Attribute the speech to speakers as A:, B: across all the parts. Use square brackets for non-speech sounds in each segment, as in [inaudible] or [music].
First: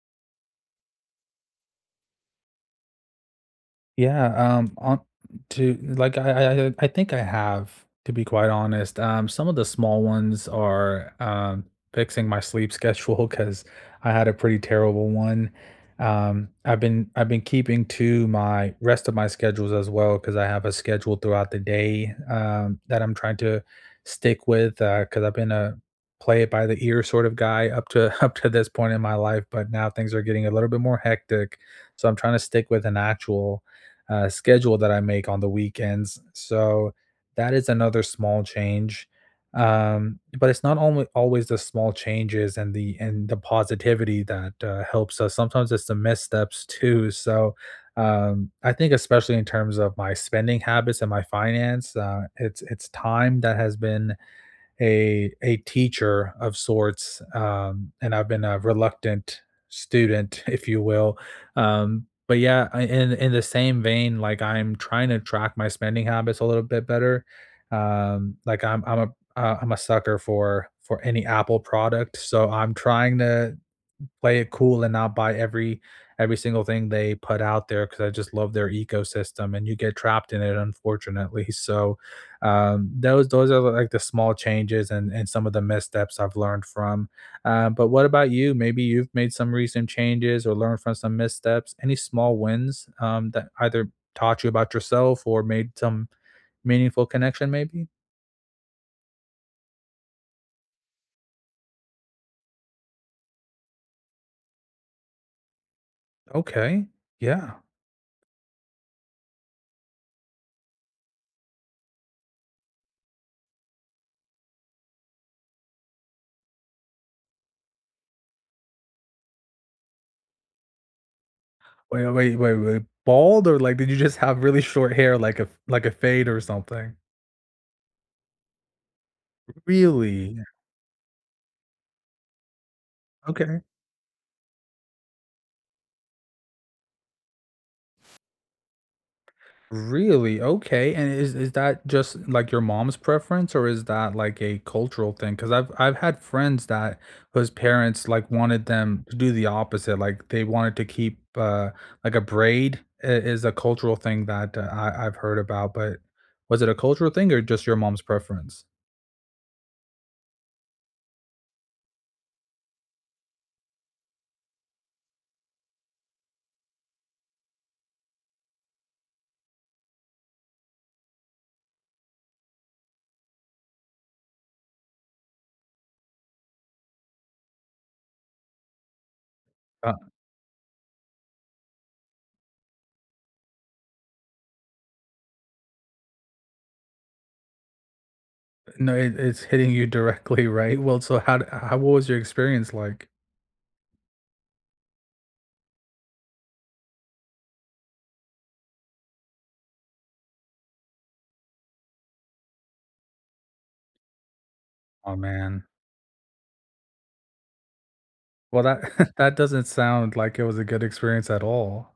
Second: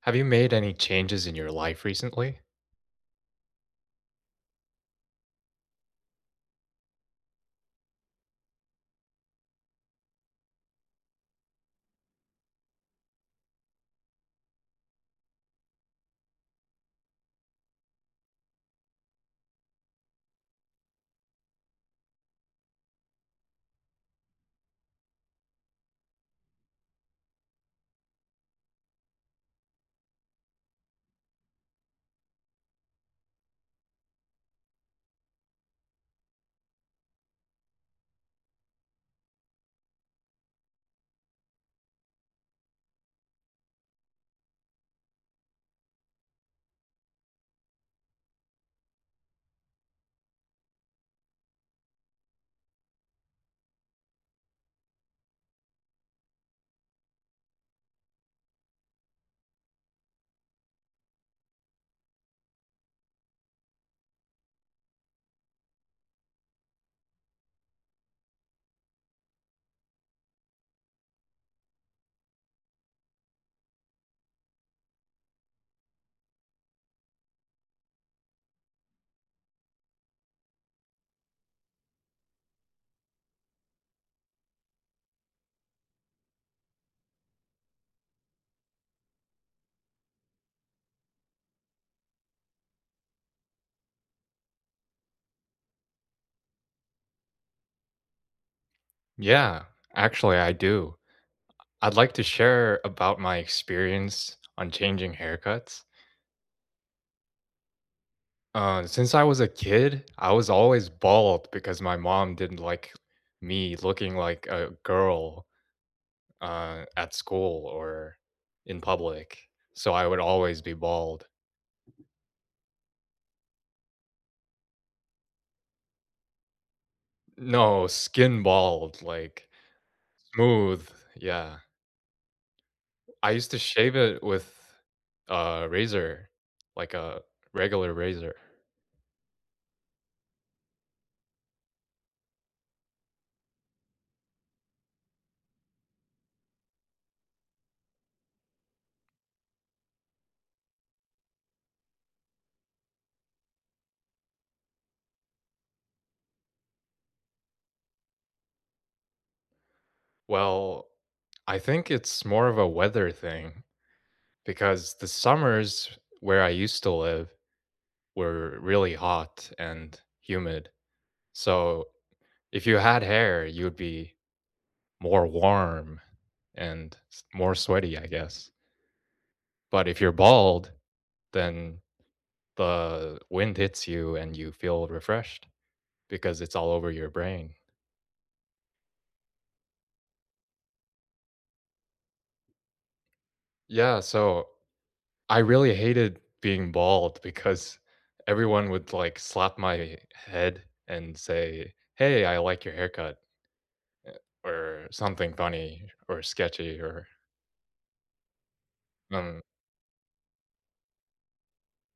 A: Have you made any changes in your life recently?
B: Yeah, on to like I think I have to be quite honest. Some of the small ones are fixing my sleep [laughs] schedule because I had a pretty terrible one. I've been keeping to my rest of my schedules as well because I have a schedule throughout the day that I'm trying to stick with because I've been a play it by the ear sort of guy up to [laughs] up to this point in my life, but now things are getting a little bit more hectic. So I'm trying to stick with an actual schedule that I make on the weekends. So that is another small change. But it's not only always the small changes and the positivity that helps us. Sometimes it's the missteps too. So I think especially in terms of my spending habits and my finance, it's time that has been a teacher of sorts, and I've been a reluctant student, [laughs] if you will. But yeah, in the same vein, like I'm trying to track my spending habits a little bit better. Like I'm a sucker for any Apple product, so I'm trying to play it cool and not buy every single thing they put out there because I just love their ecosystem and you get trapped in it unfortunately. [laughs] So those are like the small changes and some of the missteps I've learned from. But what about you? Maybe you've made some recent changes or learned from some missteps. Any small wins that either taught you about yourself or made some meaningful connection? Maybe.
A: Yeah, actually, I do. I'd like to share about my experience on changing haircuts.
B: Okay. Yeah.
A: Since I was a kid, I was always bald because my mom didn't like me looking like a girl at school or in public. So I would always be bald.
B: Wait, wait, wait, wait. Bald, or like did you just have really short hair, like a fade or something?
A: No, skin bald, like
B: Really?
A: smooth. Yeah. I used to
B: Okay.
A: shave it with a razor, like a regular razor.
B: Really? Okay. And is that just like your mom's preference, or is that like a cultural thing? Because I 'Cause I've had friends that whose parents like wanted them to do the opposite. Like they wanted to keep like a braid is a cultural thing that I've heard about, but was it a cultural thing or just your mom's preference?
A: Well, I think it's more of a weather thing because the summers where I used to live were really hot and humid. So if you had hair, you would be more warm and more sweaty, I guess. But if you're bald, then the wind hits you and you feel refreshed, because it's all over your brain.
B: No, it's hitting you directly, [laughs] right? Well, so how d how what was your experience like?
A: Yeah, so I really hated being bald because everyone would like slap my head and say, "Hey, I like your haircut," or
B: Oh,
A: something
B: man.
A: funny or sketchy or
B: Well, that [laughs] that
A: um
B: doesn't sound like it was a good experience at all,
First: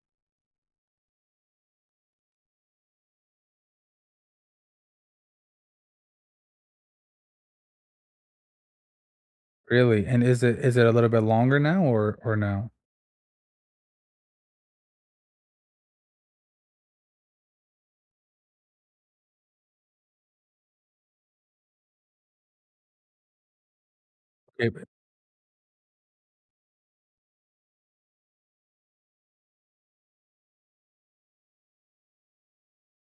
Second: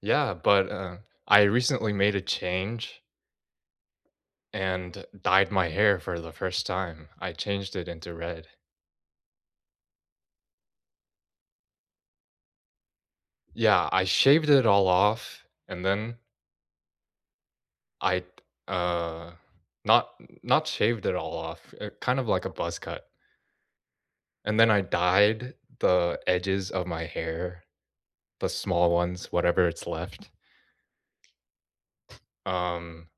A: yeah, but I recently made a change and dyed my hair for the first time. I changed it into red.
B: really, and is it a little bit longer now, or no?
A: Yeah, I shaved it all off and then I uh, not not shaved it all off, kind of like a buzz cut. And then I
B: It
A: dyed the edges of my hair, the small ones, whatever it's left. Um,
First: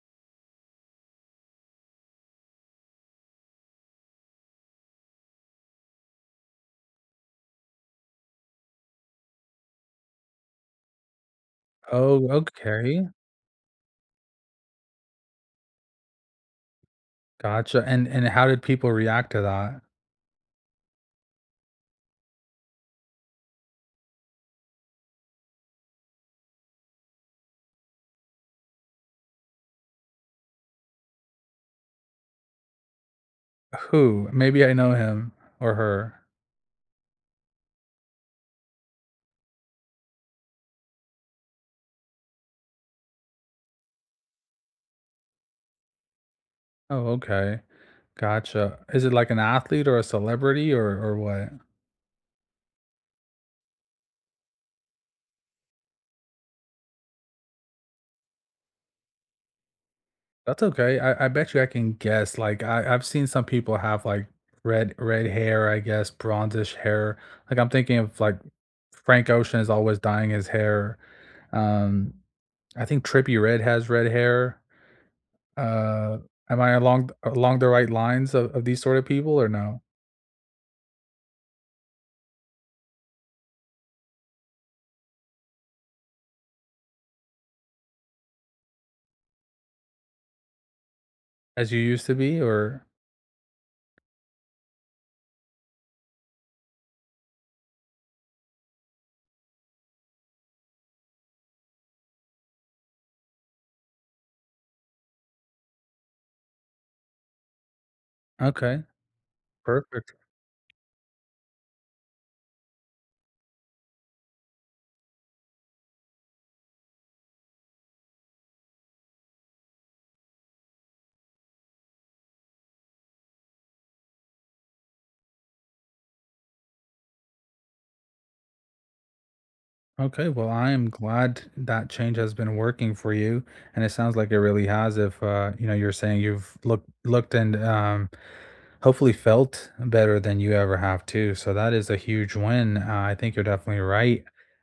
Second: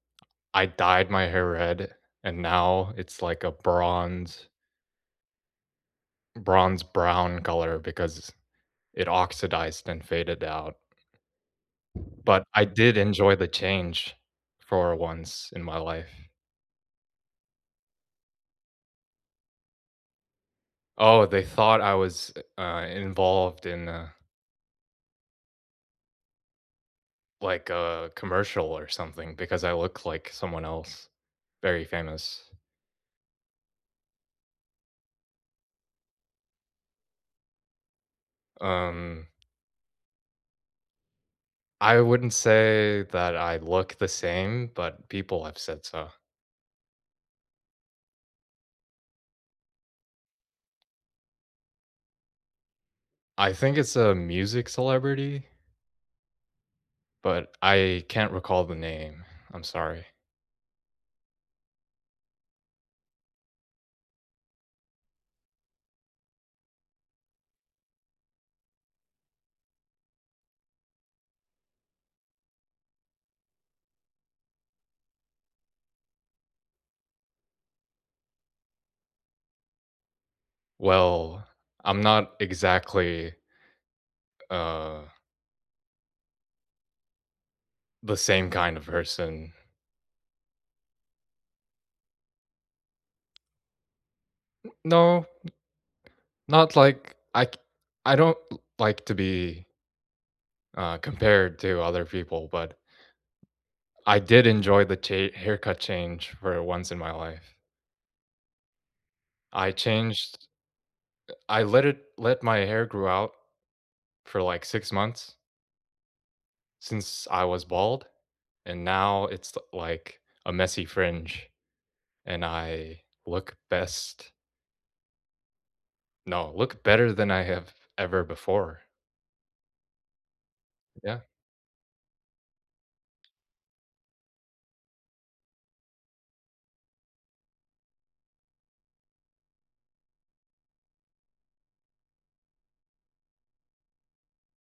A: I dyed my hair red, and now it's like a bronze, bronze brown color because it oxidized and faded out.
B: Oh,
A: But I did
B: okay.
A: enjoy the change for once in my life.
B: Gotcha. And how did people react to that?
A: Oh, they thought I was involved in. Like a commercial or something because I look like someone else very famous.
B: Who? Maybe I know him, or her.
A: Um, I wouldn't say that I look the same, but people have said so.
B: Oh, okay. Gotcha. Is it like an athlete or a celebrity, or what?
A: I think it's a music celebrity, but I can't recall the name. I'm sorry.
B: That's okay. I bet you I can guess. Like I've seen some people have like red hair, I guess, bronzish hair. Like I'm thinking of like Frank Ocean is always dyeing his hair. Um I think Trippy Red has red hair. Uh am I along the right lines of, these sort of people, or no?
A: Well, I'm not exactly uh the same kind of person.
B: As you used to be, or
A: No, not like I c- I don't like to be compared to other people, but I did enjoy the cha haircut change for once in my life.
B: okay.
A: I
B: Perfect.
A: changed I let my hair grew out for, like, 6 months since I was bald, and now it's l like a messy fringe, and I look best no, look better than I have ever before.
B: Okay. Well, I am
A: Yeah.
B: glad that change has been working for you. And it sounds like it really has if you're saying you've looked and hopefully felt better than you ever have too. So that is a huge win. I think you're definitely right.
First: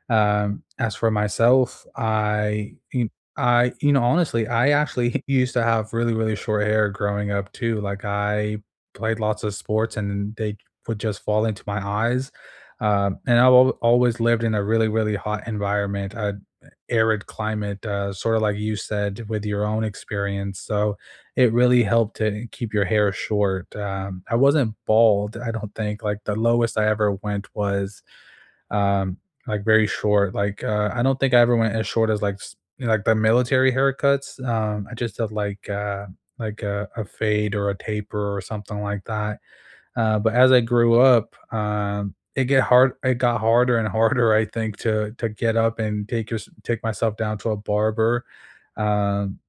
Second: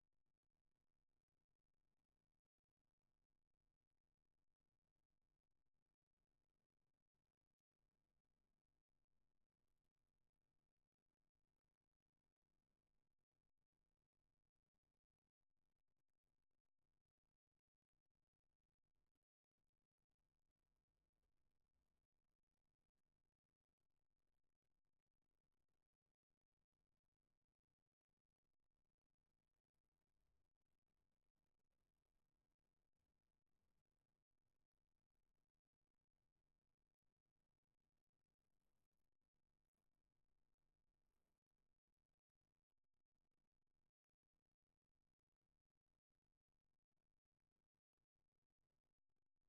B: As for myself, honestly, I actually [laughs] used to have really, really short hair growing up too. Like I played lots of sports and they would just fall into my eyes. And always lived in a really, really hot environment, arid climate, sort of like you said with your own experience. So it really helped to keep your hair short. I wasn't bald, I don't think. Like the lowest I ever went was um, like very short. Like I don't think I ever went as short as like the military haircuts. I just did like a fade or a taper or something like that, but as I grew up, it get hard. It got harder and [laughs] harder, I think, to get up and take myself down to a barber. Um,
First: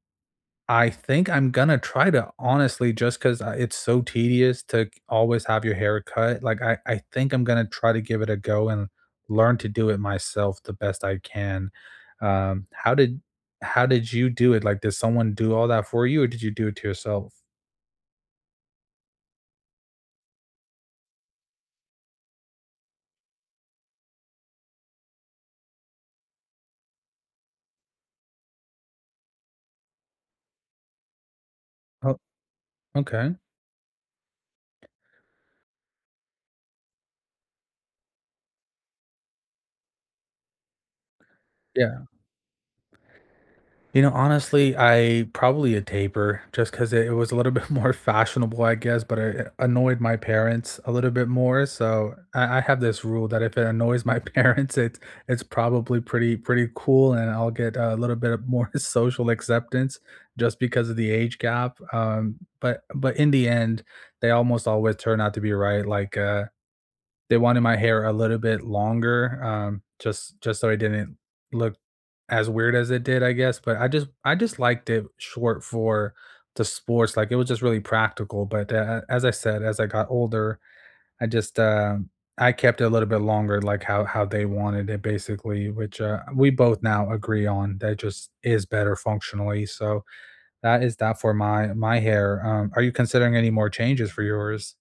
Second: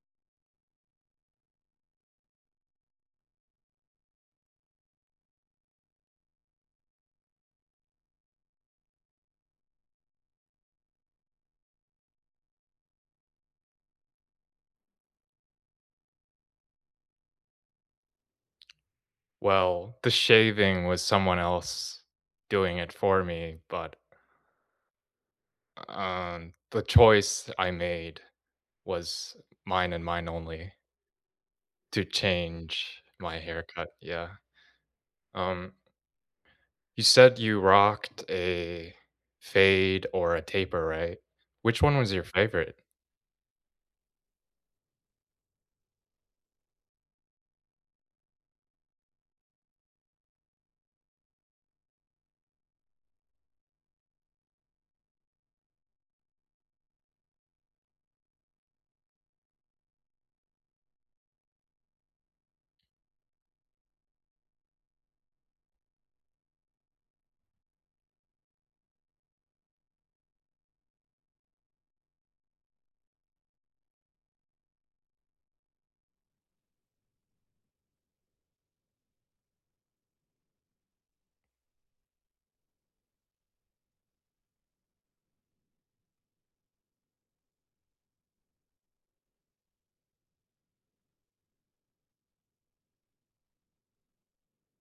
B: I think I'm gonna try to, honestly, just because it's so tedious to always have your hair cut. Like I think I'm gonna try to give it a go and learn to do it myself the best I can. Um, how did how did you do it? Like, did someone do all that for you, or did you do it to yourself?
A: Well, the shaving was someone else doing it for me, but, the choice I made was mine and mine only. To
B: Oh,
A: change
B: okay.
A: my haircut, yeah. Um, you said you rocked a fade or a taper, right? Which one was your favorite?
B: You know, honestly, I probably a taper just 'cause it was a little [laughs] bit more fashionable, I guess, but it annoyed my parents a little bit more, so I have this rule that if it annoys my [laughs] parents, it's probably pretty cool, and I'll get a little bit of more [laughs] social acceptance just because of the age gap, but in the end, they almost always turn out to be right, like, they wanted my hair a little bit longer, just so I didn't look as weird as it did, I guess, but I just liked it short for the sports. Like it was just really practical. But as I said, as I got older, I just um I kept it a little bit longer, like how they wanted it, basically, which we both now agree on that just is better functionally. So that is that for my hair. Are you considering any more changes for yours?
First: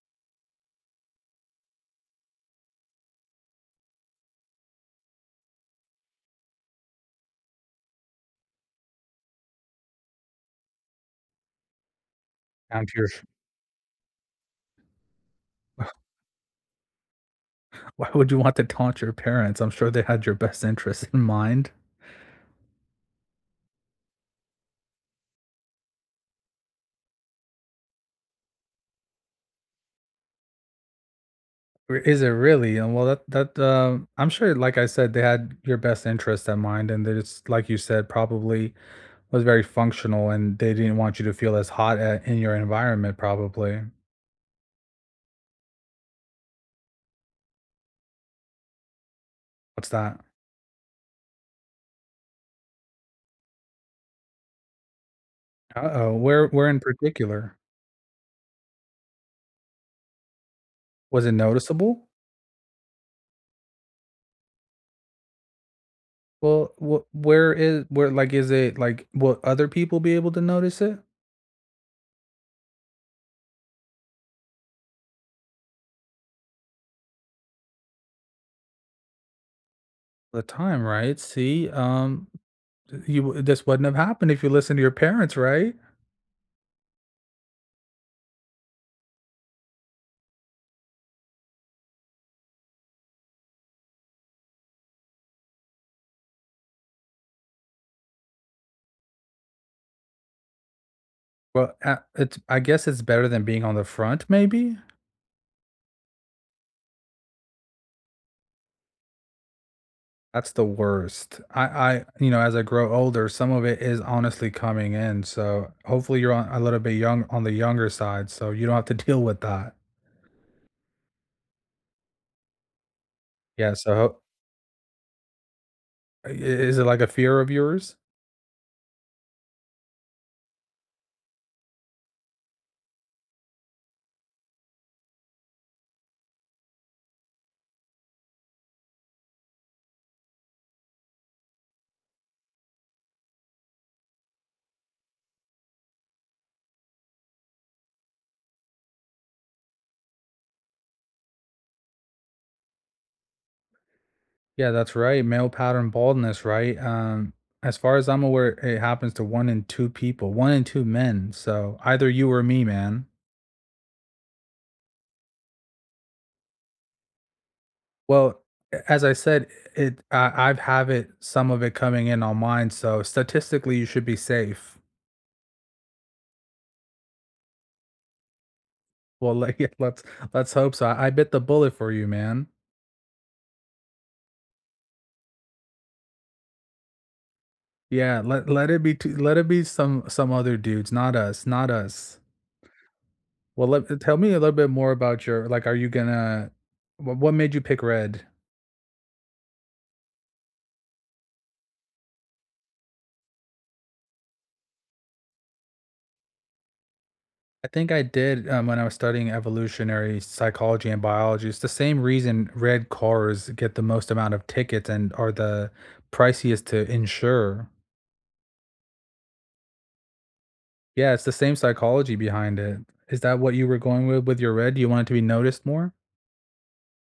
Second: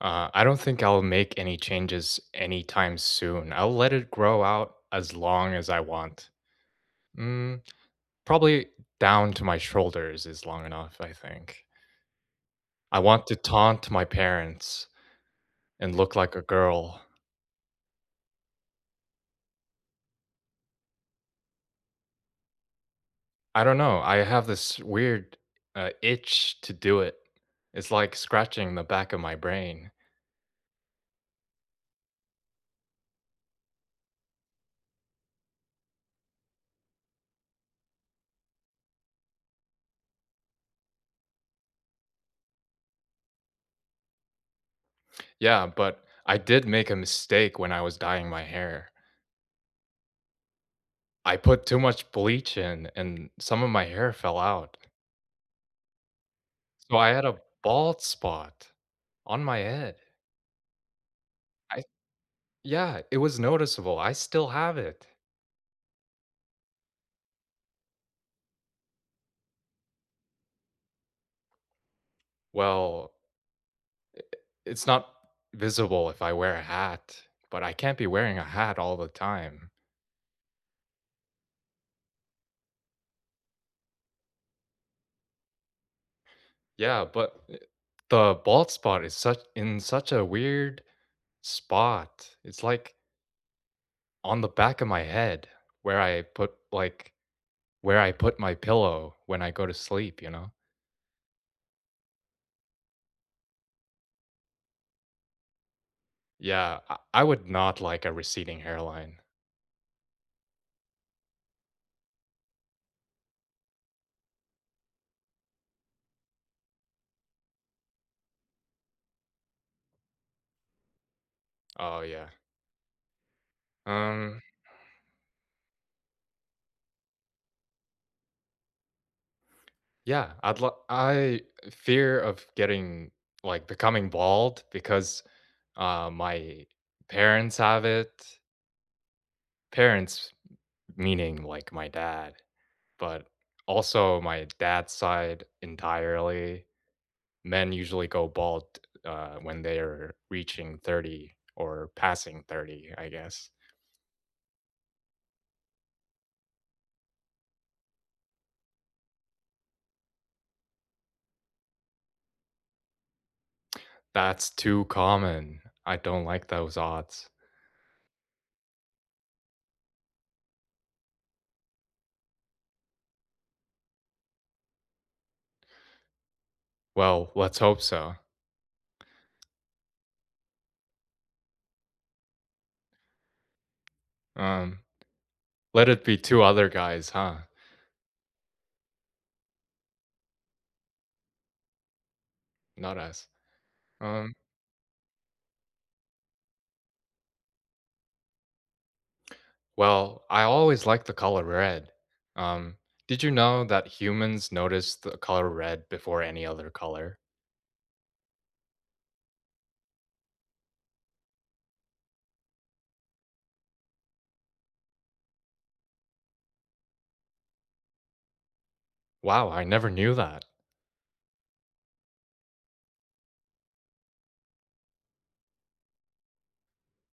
A: I don't think I'll make any changes anytime soon. I'll let it grow out as long as I want. Mm, probably down to my shoulders is long enough, I think.
B: Down to
A: I
B: your...
A: want to taunt my parents and look like a girl.
B: [laughs] Why would you want to taunt your parents? I'm sure they had your best interests in mind.
A: I don't know. I have this weird itch to do it. It's like scratching the back of my brain.
B: Re Is it really? And well, that, I'm sure, like I said, they had your best interest at mind, and they just, like you said, probably was very functional, and they didn't want you to feel as hot at, in your environment, probably.
A: Yeah, but I did make a mistake when I was dyeing my hair.
B: What's that?
A: I put too much bleach in and some of my hair fell out.
B: Uh-oh, where in
A: So I had a
B: particular?
A: bald spot on my head.
B: Was it
A: I
B: noticeable?
A: Yeah, it was noticeable. I still have it.
B: Well, wh where is where, like, is it, like, will other people be able to notice it?
A: Well, i- it's not visible if I wear a hat, but I can't be wearing a hat all the time.
B: The time, right? See, you this wouldn't have happened if you listened to your parents, right?
A: Yeah, but I the bald spot is such in such a weird spot. It's, like, on the back of my head where I put, like where I put my pillow when I go to sleep, you know?
B: Well, it's I guess it's better than being on the front, maybe?
A: Yeah, I would not like a receding hairline.
B: That's the worst. As I grow older, some of it is honestly coming in, so hopefully you're on a little bit young on the younger side, so you don't have to [laughs] deal with that.
A: Oh, yeah.
B: Yeah, so ho-
A: Um,
B: I is it like a fear of yours?
A: yeah, I fear of getting like, becoming bald because, my parents have it. Parents meaning, like, my dad. But also my dad's side entirely, men usually go bald, when they are reaching 30 or passing 30, I guess.
B: Yeah, that's right, male pattern baldness, right? As far as I'm aware, it happens to 1 in 2 people, 1 in 2 men, so either you or me, man.
A: That's too common. I don't like those odds.
B: Well, a as I said, it I've have it some of it coming in on mine, so statistically, you should be safe.
A: Well, let's hope so.
B: Well, let, [laughs] yeah, let's hope so. I bit the bullet for you, man.
A: Um, Let it be two other guys, huh?
B: Yeah, let it be some other dudes, not us, not us.
A: Not us.
B: Well, tell me
A: Um,
B: a little bit more about your, like. Are you gonna? What made you pick red?
A: well, I always like the color red. Um, did you know that humans notice the color red before any other color?
B: I think I did, when I was studying evolutionary psychology and biology. It's the same reason red cars get the most amount of tickets and are the priciest to insure.
A: Wow, I never knew that.
B: Yeah, it's the same psychology behind it. Is that what you were going with your red? Do you want it to be noticed more?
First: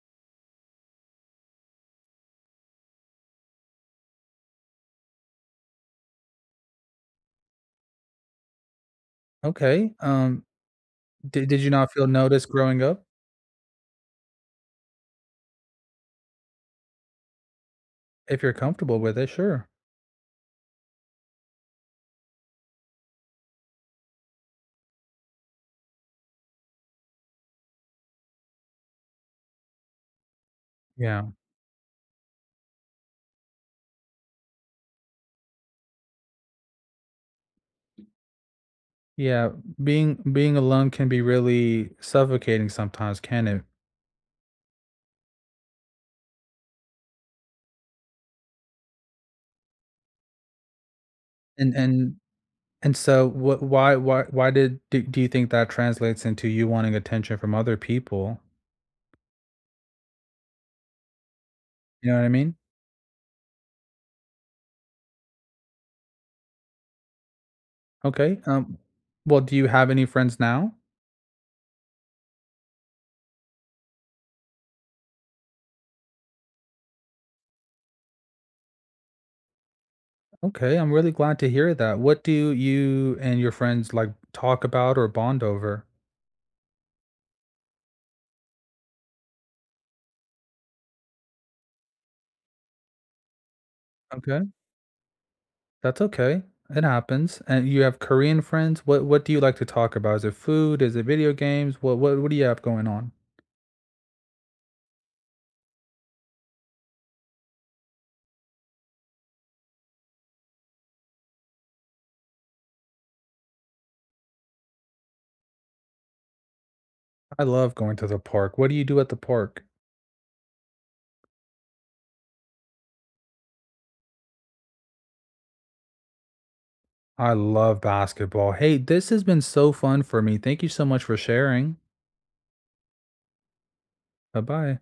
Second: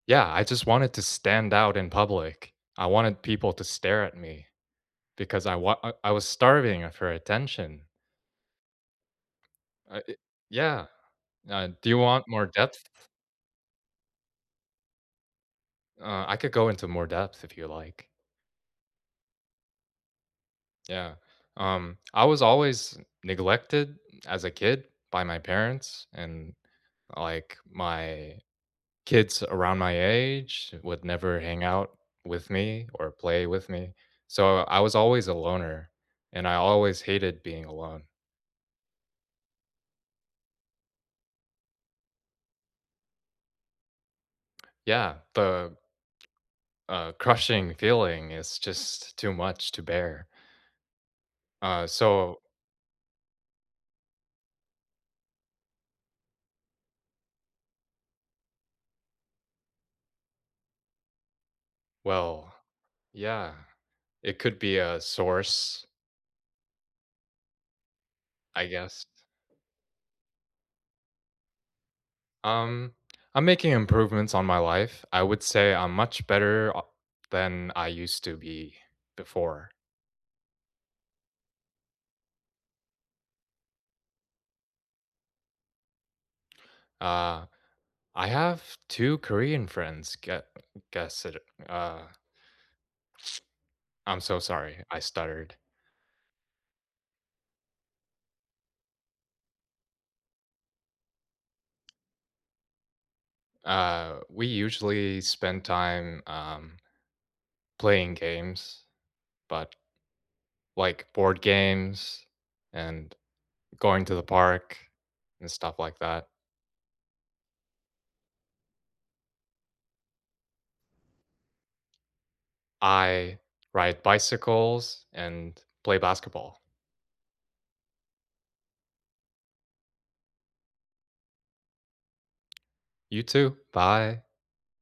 A: Yeah, I just wanted to stand out in public. I wanted people to stare at me because I wa I was starving for attention.
B: Okay.
A: I yeah,
B: Did you
A: do
B: not
A: you
B: feel
A: want more
B: noticed growing
A: depth?
B: up?
A: I could go into more depth if you like.
B: If you're comfortable with it, sure.
A: Yeah, I was always neglected as a kid by my parents, and, like, my kids around my age would
B: Yeah.
A: never hang out with me or play with me, so I was always a loner, and I always hated being alone.
B: Yeah, being alone can be really suffocating sometimes, can it?
A: Yeah, the, crushing feeling is just too much to bear.
B: And
A: Uh,
B: and
A: so
B: and so what why did do, do you think that translates into you wanting attention from other people? You know what I
A: well,
B: mean?
A: yeah, it could be a source,
B: Okay.
A: I guess.
B: Well, do you have any friends now?
A: Um, I'm making improvements on my life. I would say I'm much better o than I used to be before.
B: Okay, I'm really glad to hear that. What do you and your friends like talk about or bond over?
A: Uh, I have 2 Korean friends, gue guess it uh, I'm so
B: Okay.
A: sorry, I stuttered.
B: That's okay. It happens. And you have Korean friends? What do you like to talk about? Is it food? Is it video games? What do you have going on?
A: We usually spend time, playing games. But, like, board games and going to the park and stuff like that.
B: I love going to the park. What do you do at the park?
A: I ride bicycles and play basketball.
B: I love basketball. Hey, this has been so fun for me. Thank you so much for sharing.
A: You too. Bye.
B: Bye-bye.